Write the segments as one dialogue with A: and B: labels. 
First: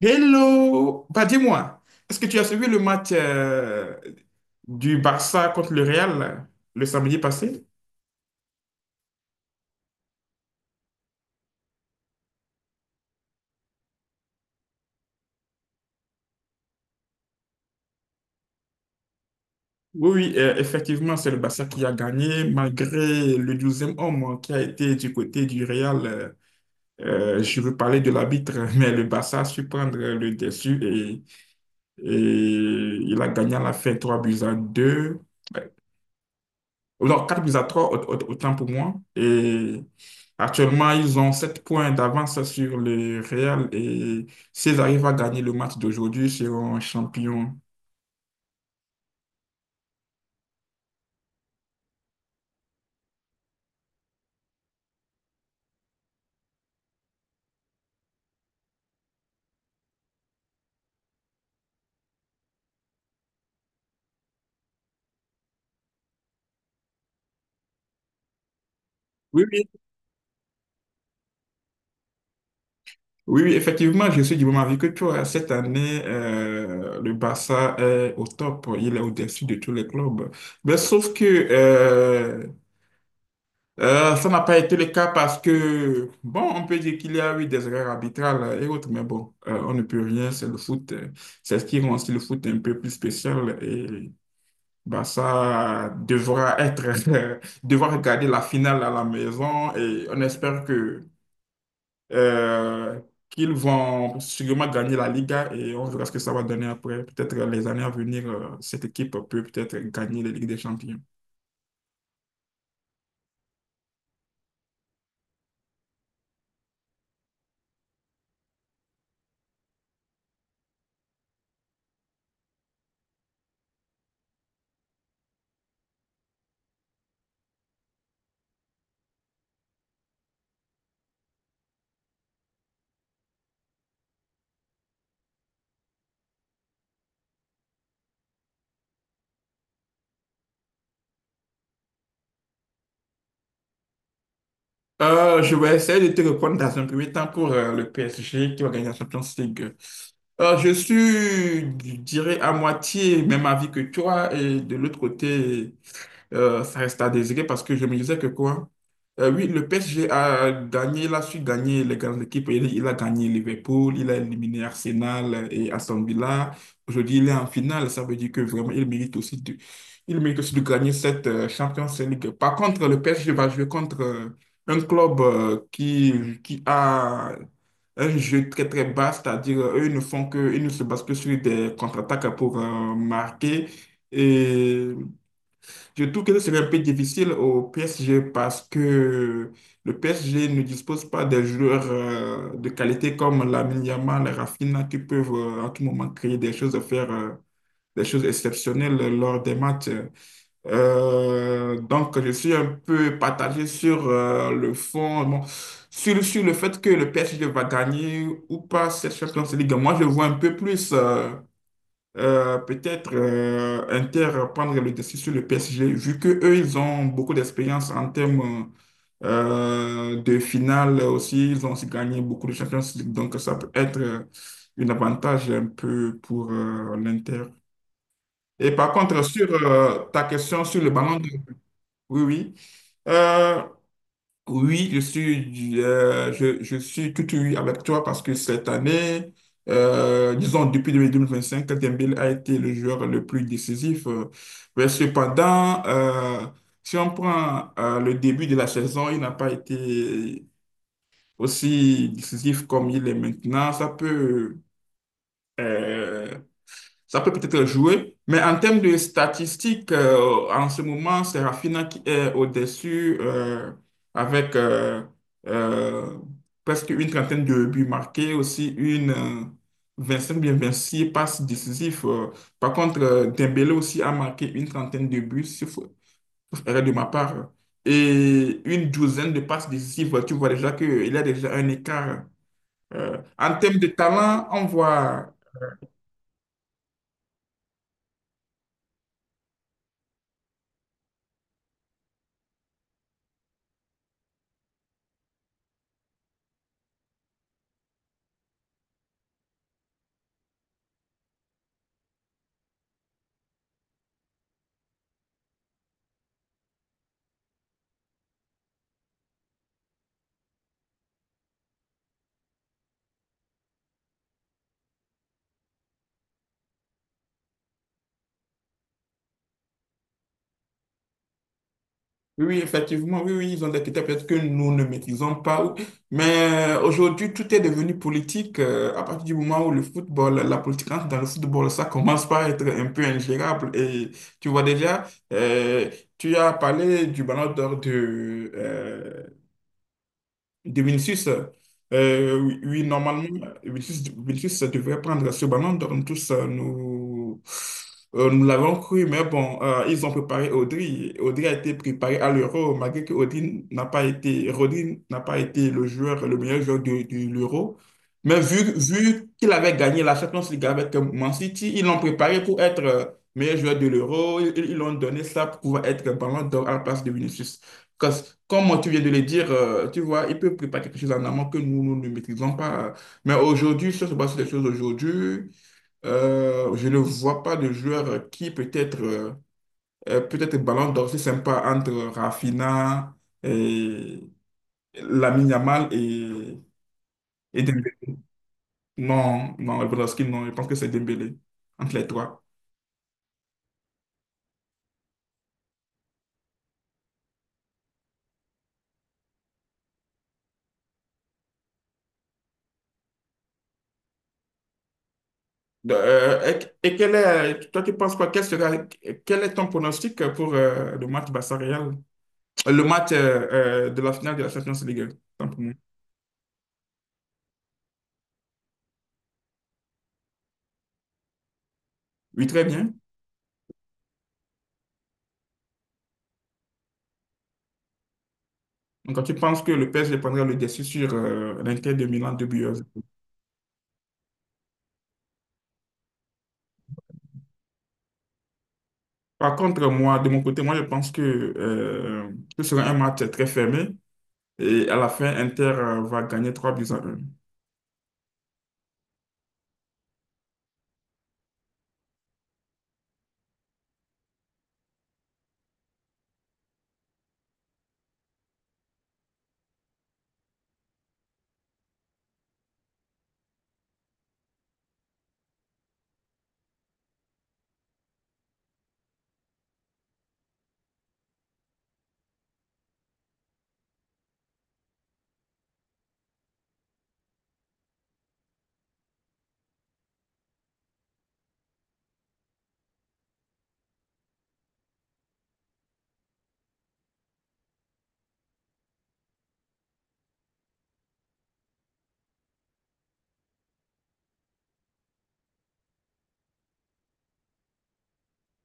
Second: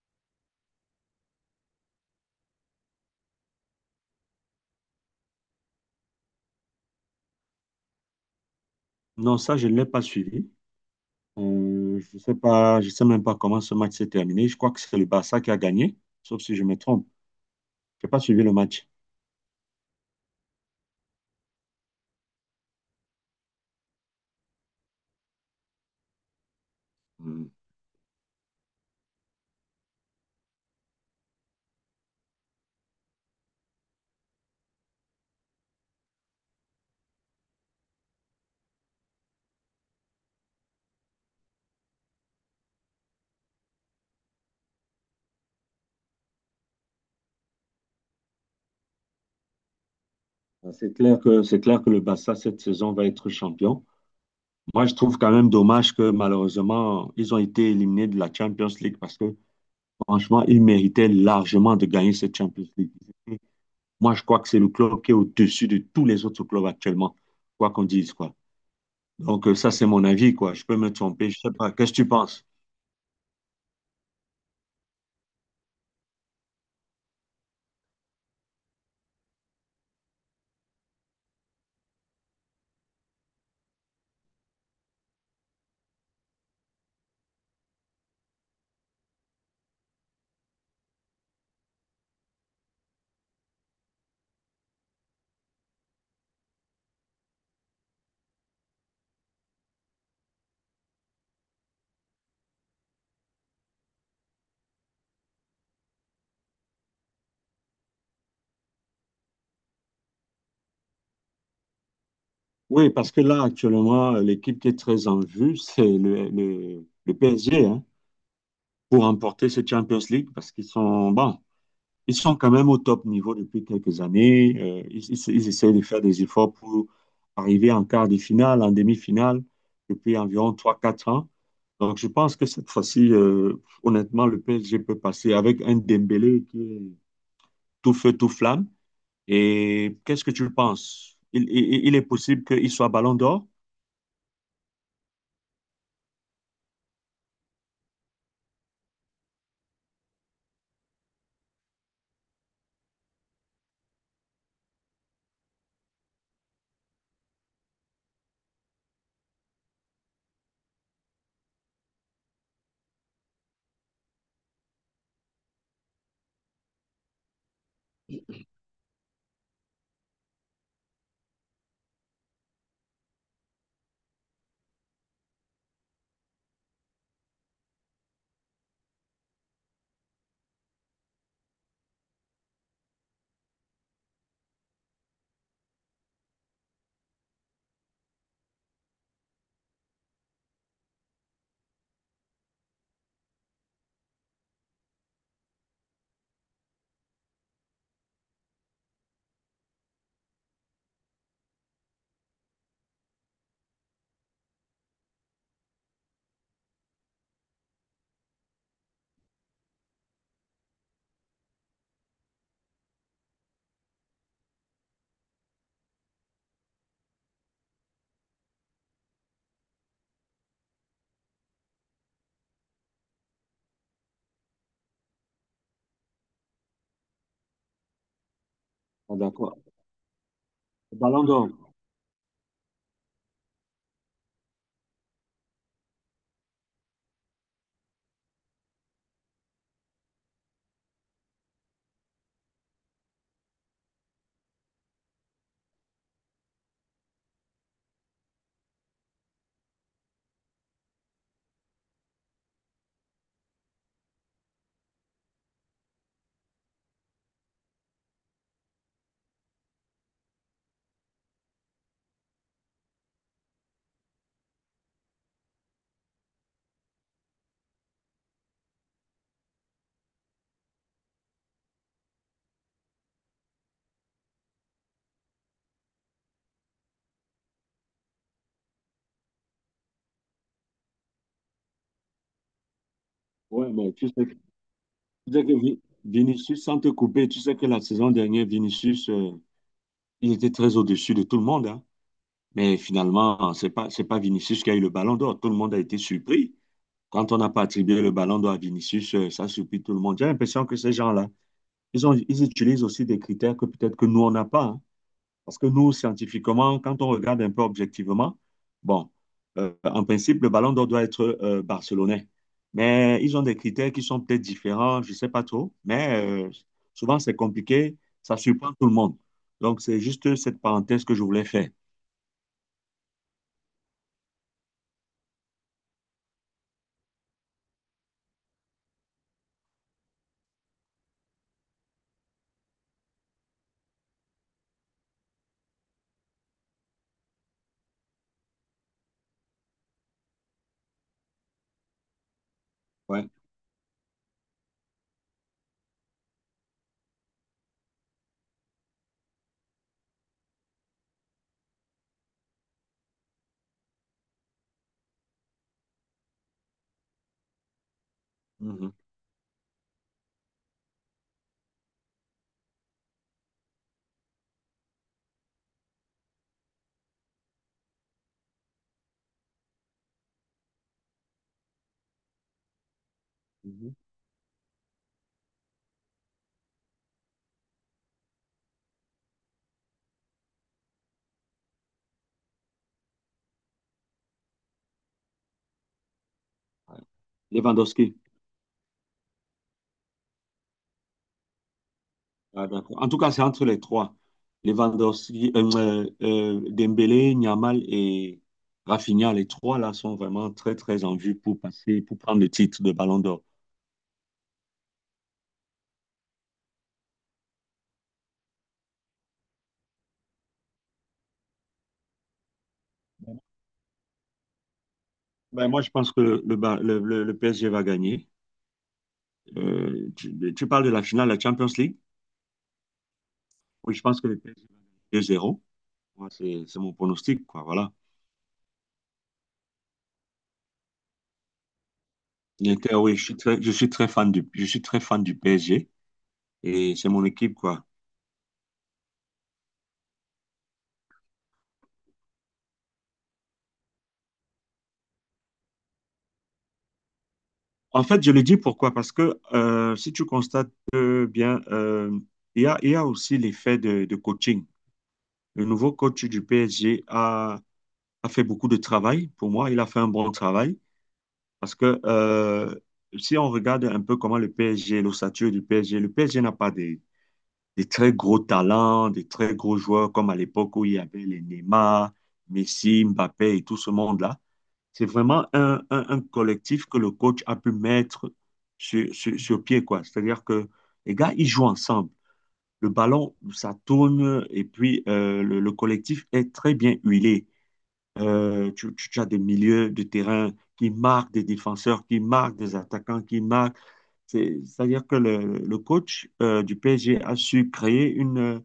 A: Hello! Bah dis-moi, est-ce que tu as suivi le match du Barça contre le Real le samedi passé?
B: Non, ça, je ne l'ai pas suivi. Je sais pas, je sais même pas comment ce match s'est terminé. Je crois que c'est le Barça qui a gagné, sauf si je me trompe. Je n'ai pas suivi le match.
A: Oui, oui, effectivement, c'est le Barça qui a gagné malgré le douzième e homme, hein, qui a été du côté du Real.
B: Hmm.
A: Je veux parler de l'arbitre, mais le Barça a su prendre le dessus et il a gagné à la fin 3 buts à 2. Non, 4 buts à 3, autant pour moi. Et actuellement, ils ont 7 points d'avance sur le Real. Et s'ils arrivent à gagner le match d'aujourd'hui, ils seront champions.
B: C'est clair que le Barça, cette saison, va être champion. Moi, je trouve quand même dommage que malheureusement, ils ont été éliminés de la Champions League parce que franchement, ils méritaient largement de gagner cette Champions League. Moi, je crois que c'est le club qui est au-dessus de tous les autres clubs actuellement, quoi qu'on dise, quoi.
A: Oui,
B: Donc, euh,
A: oui.
B: ça, c'est mon avis, quoi. Je peux me tromper, je sais pas. Qu'est-ce que tu penses?
A: Oui, oui, effectivement, je suis du même avis que toi. Cette année, le Barça est au top. Il est au-dessus de tous les clubs. Mais sauf que ça n'a pas été le cas parce que, bon, on peut dire qu'il y a eu des erreurs arbitrales et autres, mais bon, on ne peut rien, c'est le foot. C'est ce qui rend aussi le foot un peu plus spécial et bah, ça devra être, devra regarder la finale à la maison et on espère que euh, qu'ils vont sûrement gagner la Liga et on verra ce que ça va donner après. Peut-être les années à venir, cette équipe peut peut-être gagner la Ligue des Champions.
B: Oui, parce que là, actuellement, l'équipe qui est très en vue, c'est le PSG, hein, pour remporter ce Champions League, parce qu'ils sont, bon, ils sont quand même au top niveau depuis quelques années. Ils essaient de faire des efforts pour arriver en quart de finale, en demi-finale, depuis environ trois quatre ans. Donc, je pense que cette fois-ci, honnêtement, le PSG peut passer avec un Dembélé qui est tout feu, tout flamme. Et qu'est-ce que tu penses? Il est possible qu'il soit ballon d'or?
A: Je vais essayer de te répondre dans un premier temps pour le PSG qui va gagner la Champions League. Je dirais, à moitié même avis que toi et de l'autre côté ça reste à désirer parce que je me disais que quoi? Oui, le PSG a gagné, il a su gagner les grandes équipes. Il a gagné Liverpool, il a éliminé Arsenal et Aston Villa. Aujourd'hui, il est en finale. Ça veut dire que vraiment, il mérite aussi de gagner cette Champions League. Par contre, le PSG va jouer contre un club qui a un jeu très très bas, c'est-à-dire eux ils ne font que, ils ne se basent que sur des contre-attaques pour marquer. Et je trouve que ce serait un peu difficile au PSG parce que le PSG ne dispose pas des joueurs de qualité comme Lamine Yamal, Rafinha qui peuvent à tout moment créer des choses, faire des choses exceptionnelles lors des matchs. Donc, je suis un peu partagé sur le fond, bon, sur le fait que le PSG va gagner ou pas cette Champions League. Moi, je vois un peu plus. Peut-être Inter prendre le dessus sur le PSG, vu que eux, ils ont beaucoup d'expérience en termes de finale aussi. Ils ont aussi gagné beaucoup de Champions League, donc ça peut être un avantage un peu pour l'Inter. Et par
B: Ah,
A: contre, sur
B: d'accord.
A: ta question sur le ballon
B: Ballon
A: d'or,
B: d'Or.
A: oui, oui. Euh, oui, je suis tout oui avec toi parce que cette année, disons depuis 2025, Dembélé a été le joueur le plus décisif. Mais cependant, si on prend le début de la saison, il n'a pas été aussi décisif comme il est maintenant. Euh, Ça peut peut-être jouer, mais en termes de statistiques, en ce moment, c'est Rafinha qui est au-dessus avec euh, presque une trentaine de buts marqués, aussi une cinq bien 26 passes décisives. Par contre, Dembélé aussi a marqué une trentaine de buts, sauf erreur de ma part, et une douzaine de passes décisives. Tu vois déjà qu'il y a déjà un écart. En
B: Ouais,
A: termes de
B: mais tu sais, que-
A: talent, on
B: tu
A: voit.
B: sais que Vinicius, sans te couper, tu sais que la saison dernière, Vinicius il était très au-dessus de tout le monde, hein. Mais finalement, c'est pas Vinicius qui a eu le ballon d'or. Tout le monde a été surpris. Quand on n'a pas attribué le ballon d'or à Vinicius, ça surpris tout le monde. J'ai l'impression que ces gens-là, ils utilisent aussi des critères que peut-être que nous, on n'a pas, hein. Parce que nous, scientifiquement, quand on regarde un peu objectivement, bon, en principe, le ballon d'or doit être barcelonais. Mais ils ont des critères qui sont peut-être différents, je ne sais pas trop. Mais souvent, c'est compliqué, ça surprend tout le monde. Donc, c'est juste cette parenthèse que je voulais faire.
A: Oui, oui, effectivement, oui, oui, ils ont des critères peut-être que nous ne maîtrisons pas. Mais aujourd'hui, tout est devenu politique. À partir du moment où le football, la politique entre dans le football, ça commence par être un peu ingérable. Et tu vois déjà, euh, tu as parlé du ballon d'or de Vinicius, oui, oui,
B: Ouais.
A: normalement, Vinicius devrait prendre ce ballon. Donc, tous, nous l'avons cru, mais bon, ils ont préparé Audrey. Audrey a été préparé à l'Euro, malgré que Audrey n'a pas été, Rodri n'a pas été le meilleur joueur de l'Euro. Mais
B: Mhm.
A: vu qu'il avait gagné la Champions League avec Man City, ils l'ont préparé pour être meilleur joueur de l'Euro. Ils l'ont donné ça pour pouvoir être ballon d'or à la place de Vinicius. Comme tu viens de le dire, tu vois, il peut préparer quelque chose en amont que nous, nous ne maîtrisons pas. Mais aujourd'hui,
B: Mhm.
A: si on se base sur les choses aujourd'hui, je ne vois pas de joueur qui peut-être ballon d'or, c'est sympa entre Rafinha et Lamine Yamal
B: Ouais.
A: et Dembélé.
B: Lewandowski.
A: Non, non, Lewandowski, non, je pense que c'est Dembélé, entre les trois.
B: Ah, d'accord. En tout cas, c'est entre les trois. Lewandowski, Dembélé, Yamal et Rafinha, les trois là sont vraiment très très en vue pour passer, pour prendre le titre de Ballon d'Or.
A: Et quel est, toi, tu penses quoi? Quel est ton pronostic pour le match Barça-Real? Le match de la finale de la Champions League, tant pour
B: Ben,
A: moi.
B: moi, je pense que le, Ba- le PSG va gagner. Tu parles de la finale de la Champions League?
A: Oui, très bien.
B: Oui, je pense que le PSG va gagner 2-0. Moi, c'est mon pronostic, quoi. Voilà.
A: Donc, quand tu penses que le PSG prendra le dessus sur l'Inter de Milan de buts à zéro.
B: L'Inter, oui, je suis très fan je suis très fan du PSG et c'est mon équipe, quoi.
A: Par contre, moi, de mon côté, moi, je pense que ce sera un match très fermé et à la fin, Inter va gagner 3 buts à un.
B: En fait, je le dis pourquoi? Parce que si tu constates bien, il y a aussi l'effet de coaching. Le nouveau coach du PSG a fait beaucoup de travail. Pour moi, il a fait un bon travail parce que si on regarde un peu comment l'ossature du PSG, le PSG n'a pas des, des très gros talents, des très gros joueurs comme à l'époque où il y avait les Neymar, Messi, Mbappé et tout ce monde-là. C'est vraiment un collectif que le coach a pu mettre sur pied, quoi. C'est-à-dire que les gars, ils jouent ensemble. Le ballon, ça tourne et puis le collectif est très bien huilé. Tu as des milieux de terrain qui marquent, des défenseurs qui marquent, des attaquants qui marquent. C'est- C'est-à-dire que le coach du PSG a su créer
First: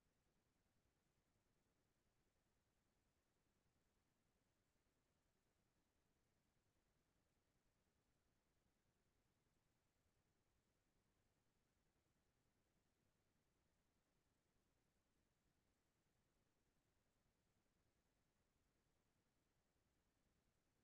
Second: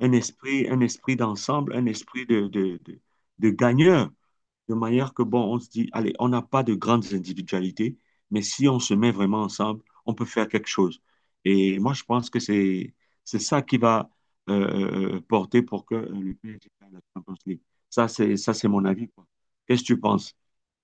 B: un esprit d'ensemble, un esprit de gagneur de manière que, bon, on se dit, allez, on n'a pas de grandes individualités, mais si on se met vraiment ensemble, on peut faire quelque chose. Et moi, je pense que c'est ça qui va porter pour que le PSG gagne la Champions League. C'est mon avis, quoi. Qu'est-ce que tu penses?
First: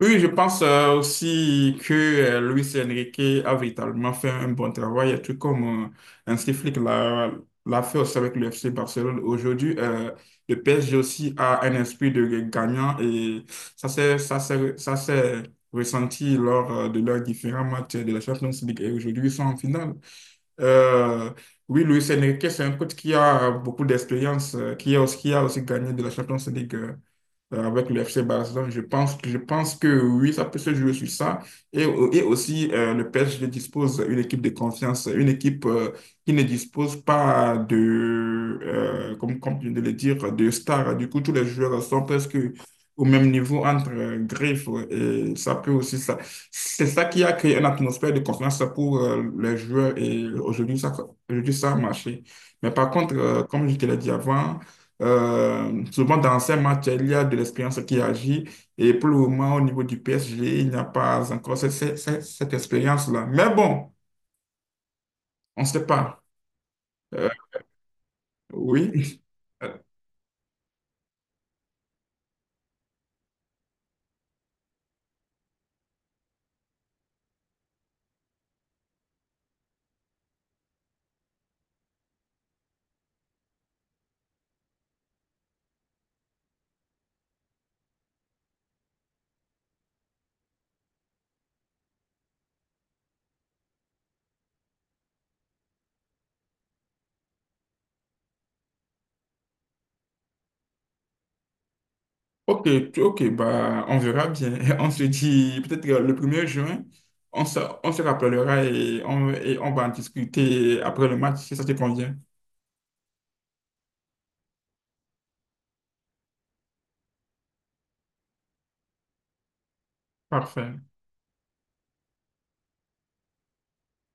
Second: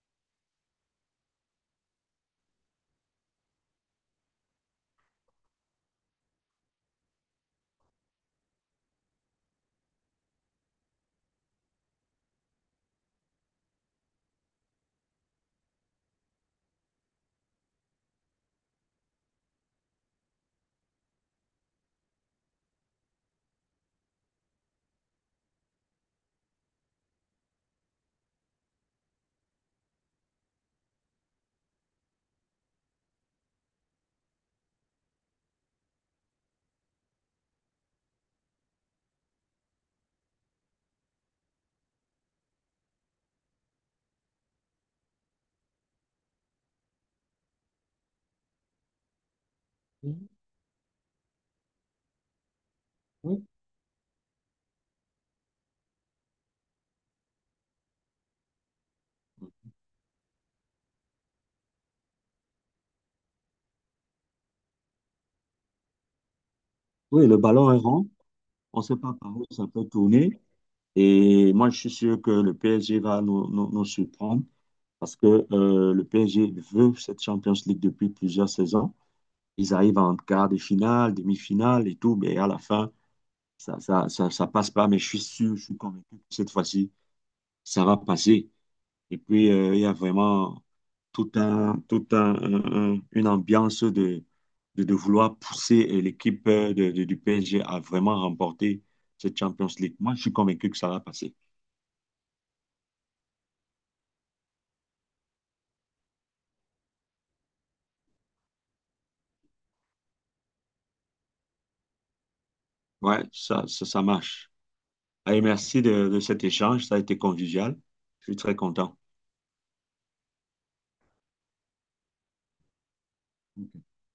A: Oui, je pense aussi que Luis Enrique a véritablement fait un bon travail, tout comme un Flick l'a fait aussi avec le FC Barcelone. Aujourd'hui, le PSG aussi a un esprit de gagnant et ça s'est ressenti lors de leurs différents matchs de la Champions League et aujourd'hui ils sont en finale. Euh, oui, Luis Enrique, c'est un coach qui a beaucoup d'expérience, qui a aussi gagné de la Champions League avec le FC Barcelone. Je pense que oui, ça peut se jouer sur ça. Et aussi, le PSG dispose d'une équipe de confiance, une équipe qui ne dispose pas de, comme tu viens de le dire, de stars. Du coup, tous les joueurs sont presque au même niveau entre griffes. Et ça peut aussi, ça, c'est ça qui a créé une atmosphère de confiance pour les joueurs. Et
B: Oui.
A: aujourd'hui, ça a marché. Mais par contre, comme je te l'ai dit avant, souvent dans ces matchs, il y a de l'expérience qui agit et pour le moment, au niveau du PSG, il n'y a pas encore cette expérience-là. Mais bon, on ne sait pas.
B: Oui,
A: Euh,
B: le ballon est rond. On ne sait pas
A: oui.
B: par où ça
A: Euh,
B: peut tourner. Et moi, je suis sûr que le PSG va nous surprendre parce que le PSG veut cette Champions League depuis plusieurs saisons. Ils arrivent en quart de finale, demi-finale et tout, mais à la fin, ça passe pas, mais je suis sûr, je suis convaincu que cette fois-ci, ça va passer. Et puis, il y a vraiment tout un- une ambiance de vouloir pousser l'équipe du PSG à vraiment remporter cette Champions League. Moi, je suis convaincu que ça va passer.
A: Ok, bah, on verra bien. On se dit peut-être le premier juin, on se, on se rappellera et et on va en discuter après le match si ça te convient.
B: Ouais, ça marche. Allez, merci de cet échange, ça a été convivial. Je suis très content.
A: Parfait.